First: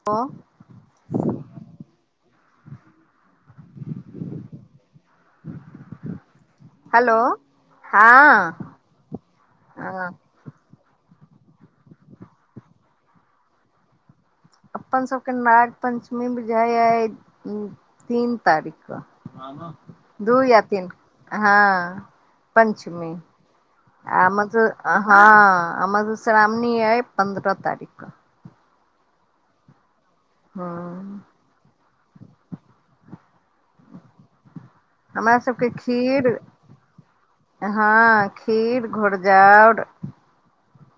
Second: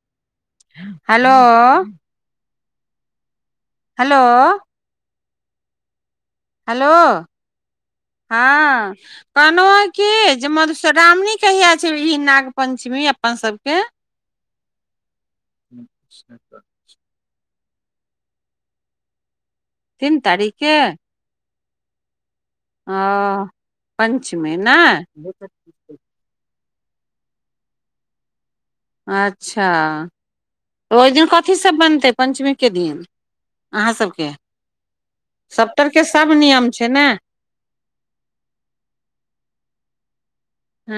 ह [unintelligible] hello hello ह [unintelligible] hello हँ कहलौ हँ कि [unintelligible] जे मधुश्रावणी कहिया छै ई नाग पंचमी अपन सबके अपन सभके नाग पंचमी बुझाइ तीन तारीख क तीन दू तारीख या के तीन हँ ओ पंचमी आ पंचमी मधु ने हँ आ मधु मधुश्रावणी अइ पन्द्रह तारीख के अच्छा हँ ओदिन की सब बनतै पंचमी के दिन अहाँ सबके हमरा सबके सबकरके खीर सब नियम छै ने हँ खीर घरजाउर हु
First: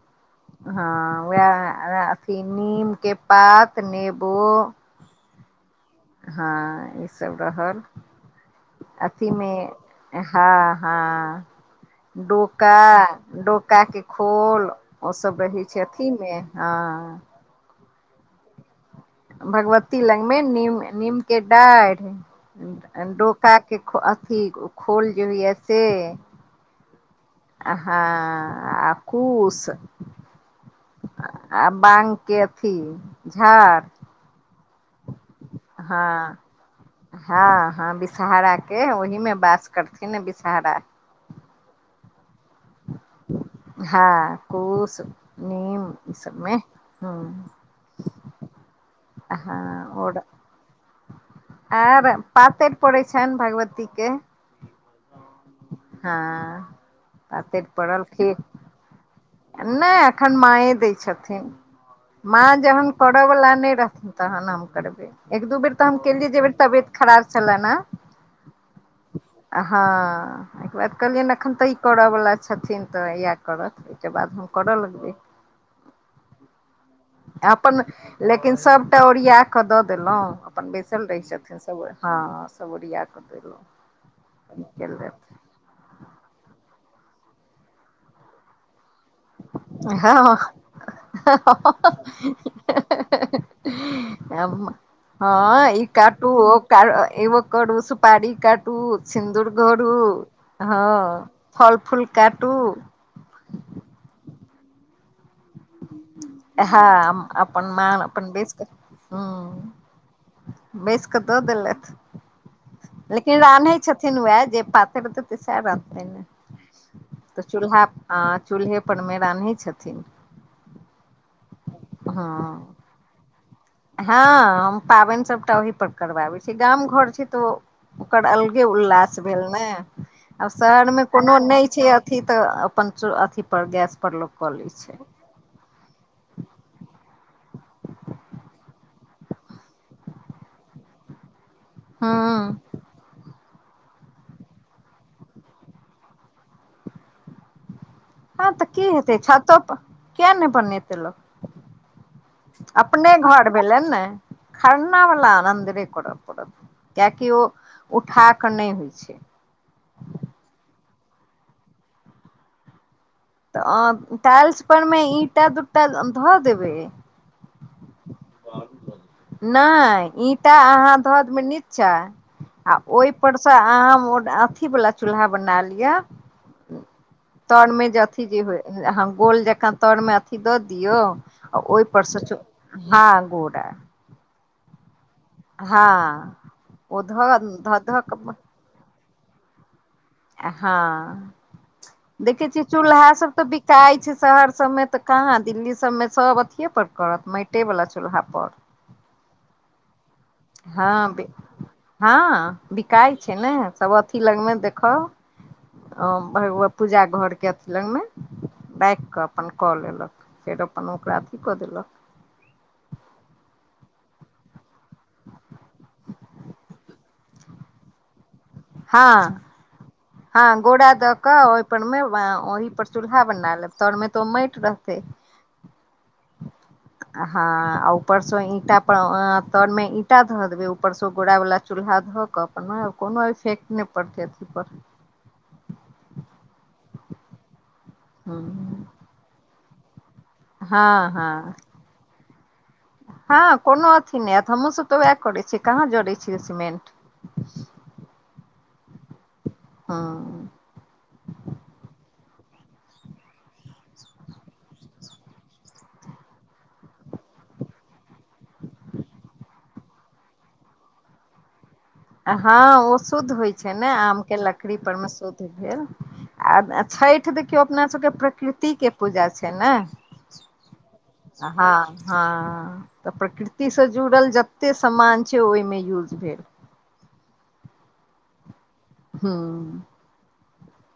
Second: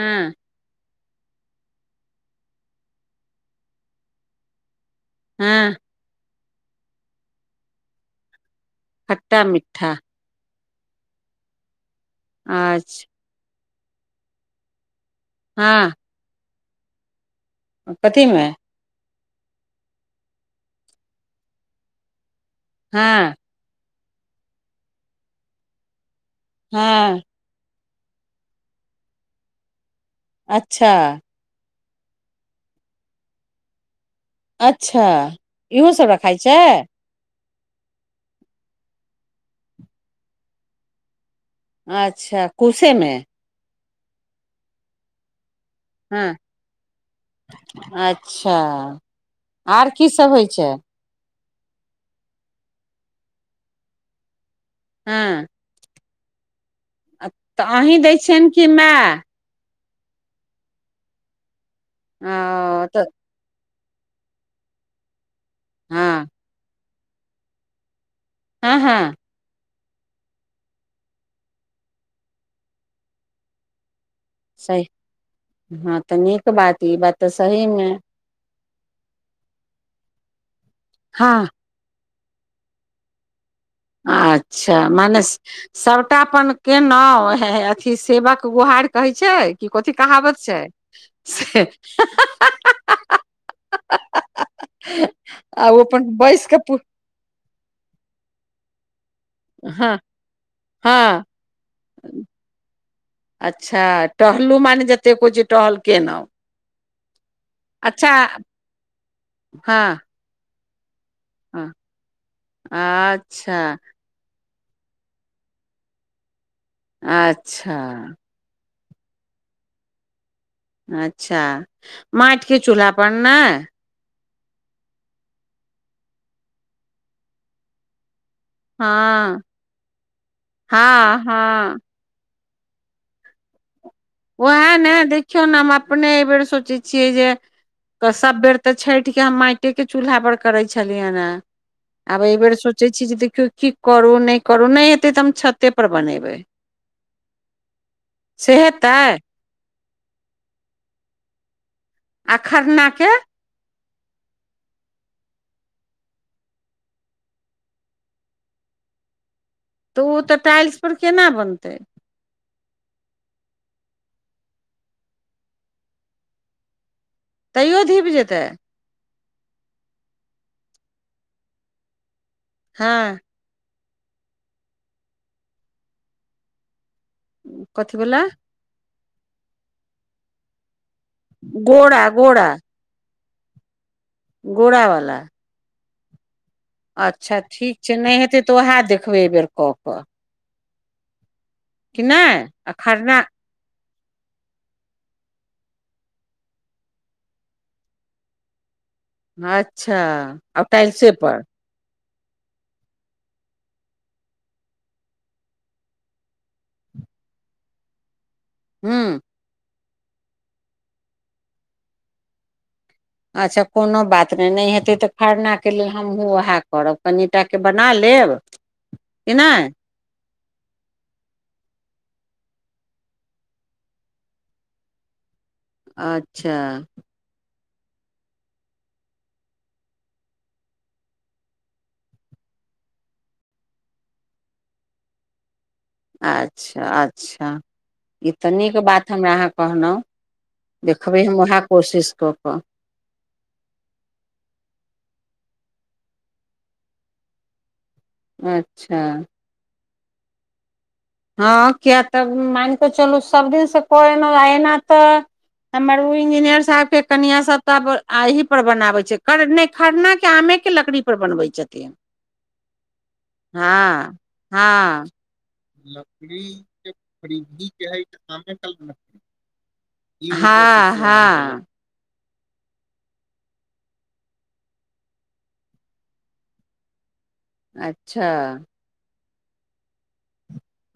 हँ उएह अथी नीम के पात नेबो [unintelligible] हँ [unintelligible] हँ ईसभ रहल धेय खट्टा मीठा [unintelligible] हँ हँ डोका अच्छा डोका के खोल ओसभ रहै छै हँ अथी मे हँ कथी मे भगवती लग मे नीम नीम के डार हँ प के अथी खोल जे हइय से [unintelligible] हँ हाँ आ खूस अच्छा आ बाग के अथी झाड़ अच्छा इहो सब हँ रखाइत छै हँ हँ विषहहारे ओहिमे वास करथिन विषहारा अच्छा कुसे मे हँ कुश नीम ई हं सबमे हँ अच्छा हँ आर की आओर सब होइ छै आर पातरि पड़ै छनि भगवती के हं हँ पातरि तऽ अहीं पड़ल दैय खीर छियन कि माय नहि एखन मांये दै छथिन मां ओ जहन तऽ करऽवला नहि रहथिन तहन हम करबै एक दू बेर तऽ हम हँ केलियै जे बेर तबियत खराब छलैन हं हँ हँ हँ एहिके बाद कहलियनि एखन तऽ ई करयवला छथिन तऽ इएह करत तके बाद हम करऽ सही लगलबै हँ तऽ नीक बात ई बात तऽ अपन सहीमे लेकिन सबटा ओरिया कऽ दऽ देलहुँ अपन बैसल रहै हँ छथिन सब हँ सब ओरिया अच्छा केलक मने सभटा अपन केलहुँ ह अथी सेबक गुहार कहै छै कि कथी हँ कहावत छै से आ हँ ओ ई अपन काटू बैस कऽ ओ करू सुपारी का टू सिन्दूर घोरू हँ हँ फल फुल काटू अच्छा टहलू मने जतेक हो छै टहल केेलहुँ हँ अपन मान अपन बेस हं हँ बैस कऽ दऽ हँ देलथि लेकिन अच्छा रान्है छथिन थीन वएह जे पातैर देतै सयह रन्हतै तऽ अच्छा चूल्हा अ हं चूल्हेपर मे रान्है छथिन अच्छा माटिके हँ चूल्हापर ने हँ हम पाबनि सबटा ओहि पर करबाबै छी गाम घर छै तऽ ओ ओकर अल गे उल्लास हँ भेल ने आब शहर मे हँ कोनो नहि हँ छै अथी तऽ अपन अथीपर गैस पर लोक कऽ ओएह लै ने छै देखियौ ने हम अपने एहि बेेर सोचै छियै जे सब बेर तऽ छठि के हम माइटे के चूल्हावर करे छलिय हं हँ आब एहि बेर सो चै छी जे देखियौ की करू नहि करू नहि हेतै तऽ हम छते पर बनेबै हँ तऽ की हेतै छतोपर किया नहि बनेतै लोक आ खरना के अपने घर भेलनि ने खरना वाला आनन्दरे करऽ पड़त कियाकि ओ उठा कऽ नहि होइ छै तऽ ओ तऽ टाइल्स पर केना बनतै तऽ टाइल्स पर मे ईंटा दूटा धऽ देबै तैयो धीप जेतै नहि ईटा अहाँ धऽ देबै नीच्चा आ हँ ओहिप स अहम अथी वाला चूल्हा बना लिअ तरमे कथी जे वला अथी जे हो गोल जकाँ तरमे अथि दऽ दियौ आ ओहि गोरा पर सँ चू गोरा हँ गोड़ा गोड़ा वला हँ ओ अच्छा धऽ ठीक धऽ छै धऽ नहि कऽ हेतै तऽ उएह देखबै एहिबेर कऽ कऽ हँ कि नहि देखे छी आ चूल्हा खरना सब तऽ बी काय छै शहर सब मे तऽ कहाँ दिल्ली सब मे सब अथिये पर करत माइटे वाला चूल्हा पर अच्छा आ टाइल्से हँ पर हँ बिकाय छै ने सभ अथी लगमे देखै भगवत पूजा घरके अथि लगमे हूँ राखि कऽ अपन कऽ लेलक फेर अपन ओकरा अथी कऽ देलक अच्छा कोनो बात नहि नहि हेतै तऽ खरनाके लेल हमहूँ वहे करब कनि टाके बना लेब कि हँ नहि हँ गोरा द के ओहि पर मे ओहि पर चूल्हा बना लेब तोर मे तो ओ माटि रहते [inaudible] अच्छा हँ आ ऊपरसँ ईंटा तरमे ईंटा धऽ देबै ऊपरसँ गोरा वला चूल्हा धऽ क कोनो कोनो इफेकट नहि पड़त अथि पर अच्छा अच्छा ई तऽ नीक बात हमरा अहाँ कहलहुँ हँ देखबै हँ हम उएह कोशिश कऽ कऽ हँ कोनो अथी नहि हैत हमहुँसभ तऽ उहे करै छीयै कहाँ जड़ै छीयै सीमेंट [inaudible] अच्छा हँ हँ किया तऽ मान कऽ चलू सभ दिनसँ कऽ एलहु एना तऽ हमर ओ इंजीनियर साहेब के कनिया सब तऽ आब एहि पर बनाबे छै कर नइ खरना के आमेक के लकड़ी पर बनबै छथिन हँ ओ शुद्ध होय छै ने हँ आम के लकड़ी पर म हँ शुद्ध भेल आ छठ देखियौ अपना सबके प्रकृति के पूजा छै न हँ हँ हँ तऽ प्रकृतिसँ जुड़ल जते समान छै ओहिमे यूज भेल अच्छा हुँ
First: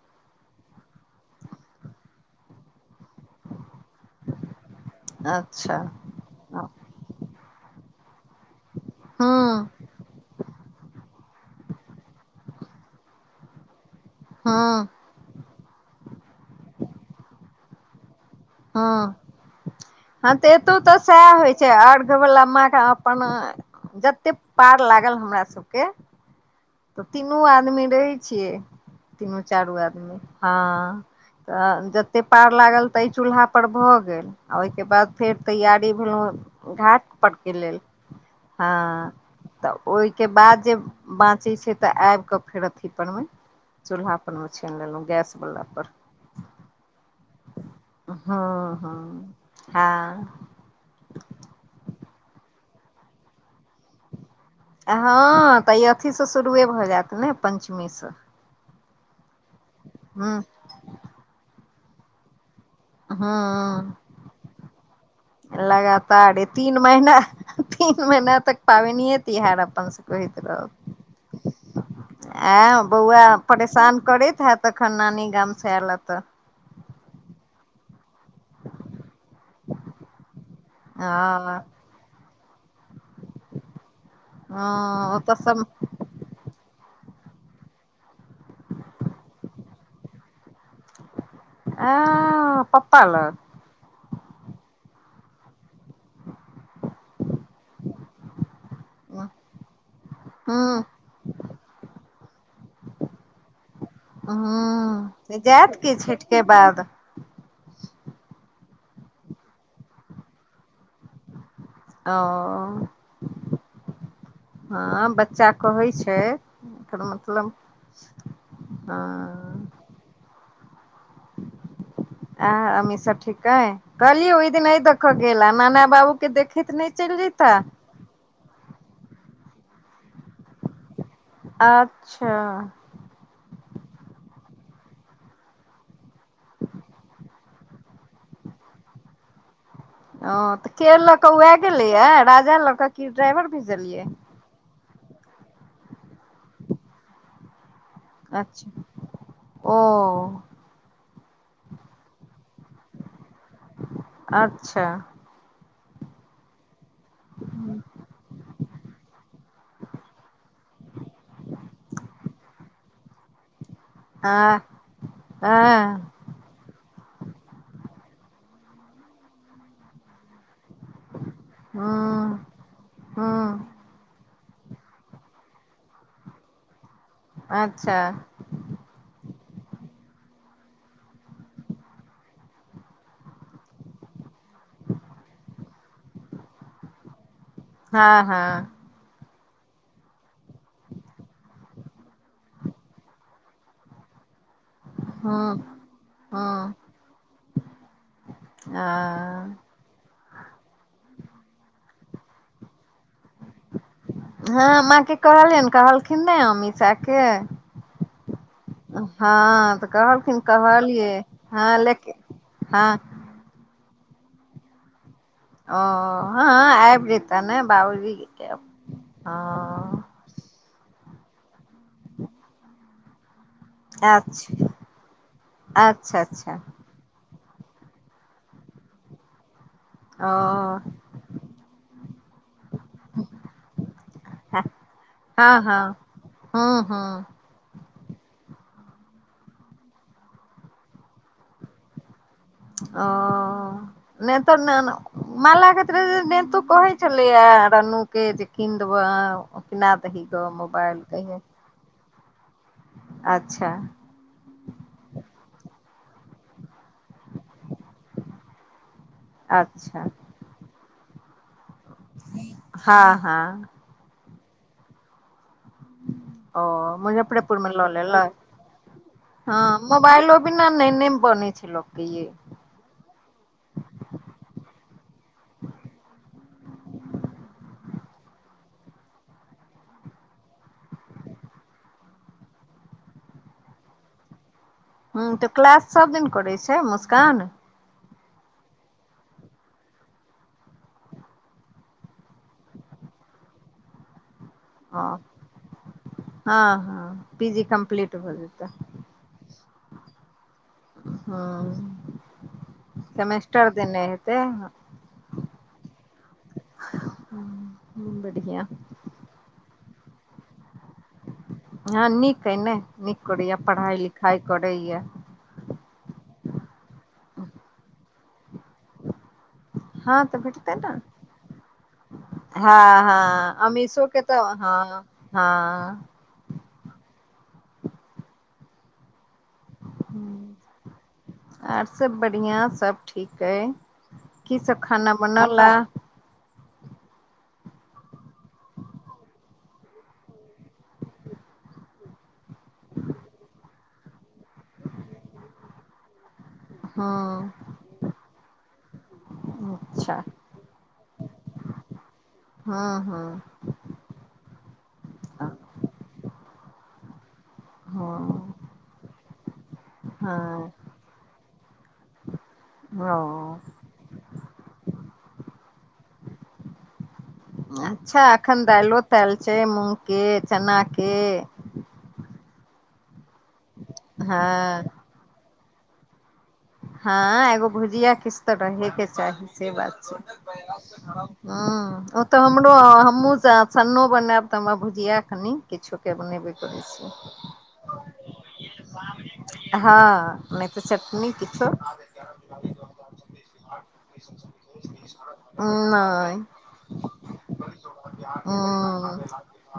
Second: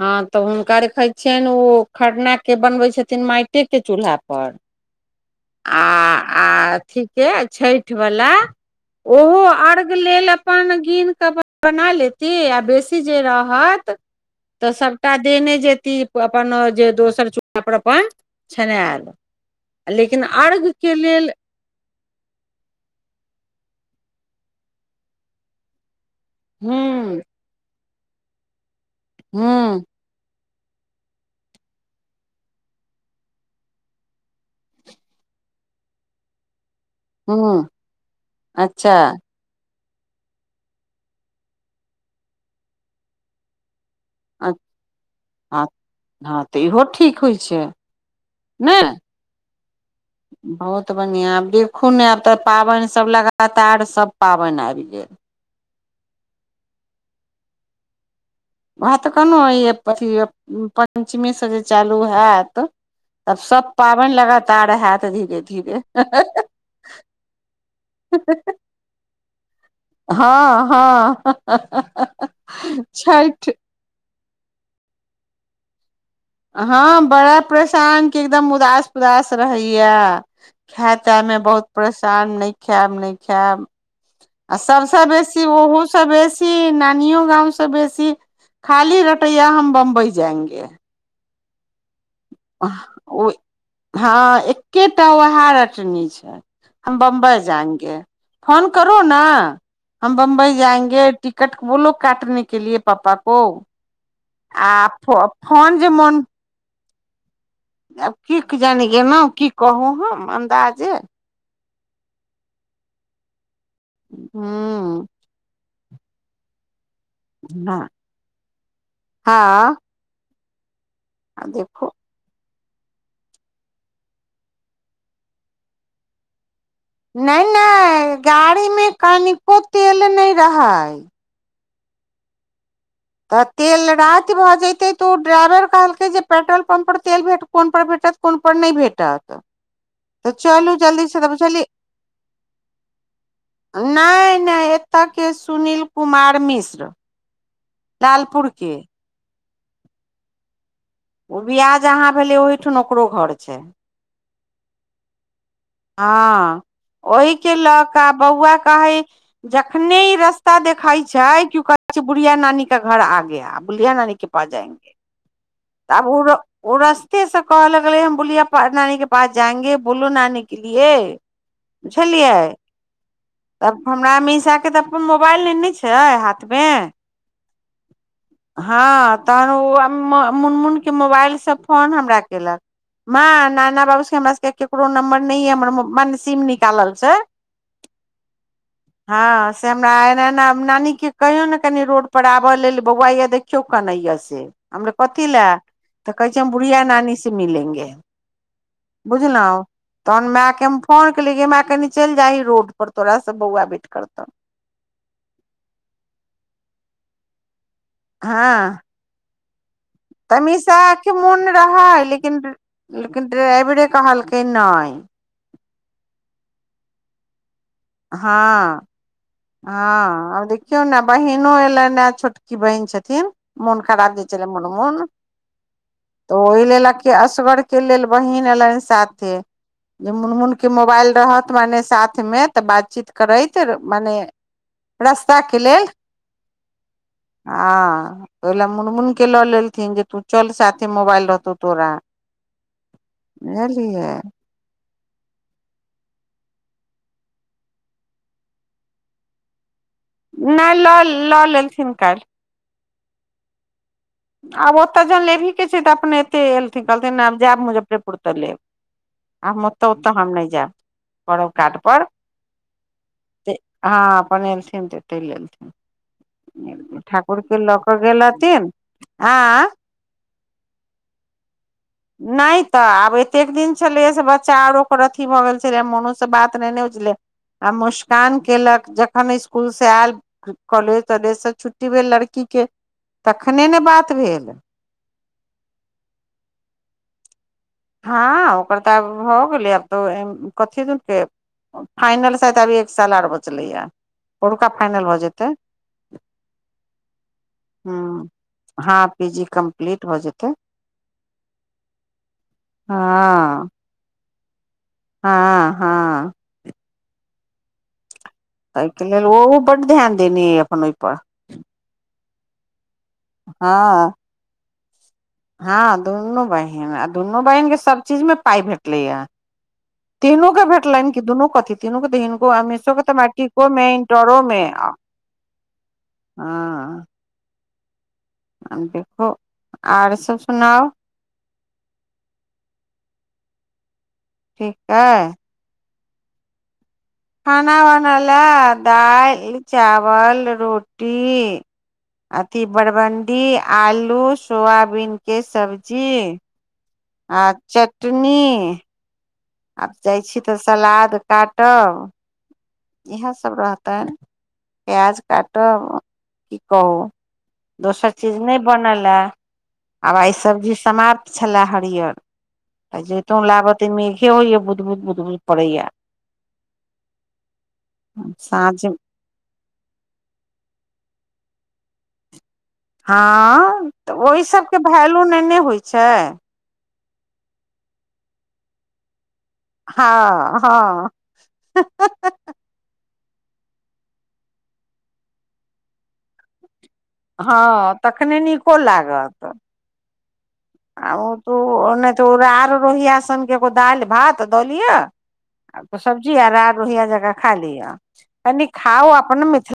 हँ तब हुनका रखे छियनि ओ खरना के बनवे छथिन माइटे के चूल्हा पर [inaudible] अच्छा आ आ हूँ अथि के छैठ वला ओहो अर्घ लेल अपन गीन कऽ बना लेती आ बेसी जे रहत तऽ हूँ सभटा देने जेयती अपन जे दोसर चूलहापर अपन छनायल हँ लेकिन अर्घके लेल अर्घ वला माँ के अपन जते पार लागल हमरा सबके तऽ हूँ तीनू आदमी रहै छियै तीनू चारू हूँ आदमी हँ तऽ जते पार लागल तऽ एहि चूल्हा पर भऽ गेल आ ओहिके बाद फेर तैयारी भेलहुँ घाट पर के हूँ लेल अच्छा हँ तऽ ओहिके बाद जे बाचे छै तऽ आब क फेर अथी पर मे चूल्हा पर मे अ छानि लेलहुँ गैस वला हँ पर हँ तऽ इहो ठीक होइ छै हँ ने हँ हँ त बढ़िया आब देखु ने आब ते पाबैन सब लगातार सब पाबैन आय हँ तऽ ई अथीसँ शुरुए भऽ जायत ने पञ्चमीसँ उएह तऽ कहनोहुँ ई अथी हूँ पञ्चमीसँ जे चालू हैत तब सभ हूँ पाबनि लगातार हैत धीरे धीरे लगातार तीन महीना तीन महिना तक पाबने तिहार अपन करैत हँ हँ रहब ए बौआ छठि परेशान करैत हैत तखन नानी गाम से आयला तऽ हँ बड़ा परेशानके एकदम उदास उदास रहै यऽ खाय तमे हँ बहुत परेशान नहि खायब नहि खायब सबसे हँ ओतऽ बेसी ओहो सब खुश स बेसी नानियो गाँंव से बेसी खाली रटैया हम बम्बई जाएंगे आ पप्पा ओ लग [unintelligible] हँ एकेटा वहा रटनी छै हम बम्बई जायंगे फोन करू ने हम बम्बई हूँ जाएंगे टिकट बो लोग काटने के लिए पप्पा को आ फ फोन जे मन के बाद आब की जानि गेलहुँ की कहू हम अन्दाजे ओ हु हँ बच्चा कहै छै ल देखो [unintelligible] अ देखू आ अी [unintelligible] सब ठीके कहलियै ओहि दिन अ देख गेल आ नाना बाबू के देखैत नहि चलि नहि जैता नहि गाड़ी मे कनिको तेल नहि रहै, अच्छा तऽ तेल रात भऽ जतै तऽ ओ ड्राइवर कहलकै जे पेट्रोल पम्प पर तेल कोन पर भेटत। कोन प नहि भेटत ह तऽ चलू तेल जल्दी लऽ से तऽ कऽ उएह बुझलियै गेलैए राजा लऽ क कि ड्राइवर भेजलियै नहि नहि एतऽ के सुनील कुमार मिश्र लालपुर के अच्छा ओ ओ बियाह जहाँ भेले ओहिठुन ओकरो घर छै अच्छा हँ ओहिके लऽ कऽ बौआ काहे जखने ई रस्ता देखई छै क्यू कहै छै बुढ़िया नानी के घर आ गया अब बुलिया नानी के पास आ जाएंगे तब हँ ओ रस्ते से कहऽ लगलेै बोलिए नानी के पास जायएंगे बोलो नानी के लिए हूँ बुझलियै हूँ तब हमरा मिसाके तऽ अपन मोबाइल नेने छै हाथमे अच्छा हँ तहन ओ मूनमुनके मोबाइल सँ फोन हमरा केलक मा नाना बाबू से हमरा सबके केकरो नम्बर नहि हमर मने सिम निकालल छै हँ हँ हँ से हमरा एना एना नानी के कहियो ने कनि रोड पर आबल लेल बौआ य देखयो चौका नहिये से हमरा कथी लए हूँ तऽ कहै छै हम बुढ़िया नानी से मिलेंगे हँ बुझलहुँ तहन मायके हम फोन केलियै कि माय कनि चलि जाही रोडपर तोरासँ बौआ भेठ करतौ हँ माँके कहलियनि कहलखिन नहि अमिसा के हँ हँ कहलखिन अमिसा के कहलियै मोन हँ रहै लेकिन हँ लेकिन ड्राइवरे कहलकै नहि ओ हँ आबि जेता ने बाबूजी हँ हँ हँ आब देख देखियौ ने बहिनो एलेन ए छोटकी बहिन छथिन मन खराब जे छलै मुन अच्छा मुन अच्छा तऽ अच्छा ओहि लेलक के असगर के लेल बहिन एयलनि साथे जे मुनमुन के ओ मोबाइल रहत मने साथ मे बातचित करैत मने रस्ता के हँ हँ लेल हँ हँ हँ ओहि ल मनमुन के लऽ लेलथिन जे तू चल साथे मोबाइल रहतौ तोरा ओ बुझलियै नहि तऽ न माला कहैत नेतू कहै छलैय रनु के जे कीन दब नहि तऽही नहि लऽ लऽ लेलखिन काल्हि अच्छा आब ओतऽ जहन लेबहीके छै तऽ अपन एतेक एयलथिन कहलथिन आब जायब मुजफ्फरपुर तऽ लेब आ हम तऽ ओ अच्छा तऽ हम नहि जाब करब काठ पर हँ से हँ हँ अपन एलथिन तऽ चैलि ओ एलथिन ठाकुर मुजफ्फरेपुर के मे लऽ कऽ गेल लेलक रहथिन आ हँ मोबाइलो बिना नहि नहि ने बने छै लोक के ये नहि तऽ आब एतेक दिन छलै से बच्चा आरो ओकर अथी भऽ गेल छलै मनुष से बात नहि ने छलैय आ मुस्कान केलक जखन स्कुल से आयल कॉलेज तॉलेजसँ छुट्टी भेल लड़कीके तखने ने बात भेल ह तऽ क्लास सब दिन करै छै मुस्कान हँ ओकर तऽ आब भऽ गेलै आब एम तऽ कथी देलकै फाइनल शायद तऽ अभी एक साल आर बचलैए पौरका हँ फाइनल भऽ जेतै हँ हँ पी जी कम्प्लीट ह हो जेतै हँ पी जी कम्प्लीट हो जेतै ह हँ सेमेस्टर देने हेतै हँ हँ बढ़िआ ओहो बड् ध्यान देने अपन एहि पर ह नीक अइ ने नीक करैया पढ़ाई हँ लिखाई करैया हँ दुनू बहीन आ दुनू बहीन केँ सभचीजमे पाइ भेटलैए [inaudible] हँ तऽ भेटतै ने कथी तीनू के तऽ हिनको हँ अमीषो के तऽ हँ मैट्रिको मे अमीशो के इंटरो तऽ मे हँ हँ हँ देखो आर सब सुनाउ आर सब बढ़िया सब ठीक अइ की सब ठीक खाना अइ बनौल ह खाना वाना लए दालि चावल रोटी अथी बड़वण्डी आलू सोयाबीनके सब्जी आ हूँ चटनी आब जाइ अच्छा छी तऽ सलाद काटब हूँ हूँ इएहसभ रहतनि प्याज काटब की कहू दोसर चीज हँ नहि बनलए आब आ ई हँ सब्जी समाप्त छलय हरियर जतोँ ओ लाब ते मेघे होइया बुध बुध बुध बुत पड़ैया अच्छा एखन साँझ दालिओ तालि छै मूँग केँ चना केँ हँ तऽ ओहि सबके हँ वैल्यू ने ने होइ छै हँ एगो भुजिया किछु तँ रहेके चाही से बात हँ छै हँ ह तऽ हमरो हमहुँसँ छन्नो बनायब तऽ हमरा भुजिया कनि किछुे बनेबे करै छी हँ तखने नीको लागत हँ नहि तऽ आ चटनी किछो नहि तऽ आरो रोहिया सन केँ एगो दालि भात दऽ लियअ त सब्जी नहि आर रोहिया जक खा ली कनि खाउ हूँ अपन मिथिला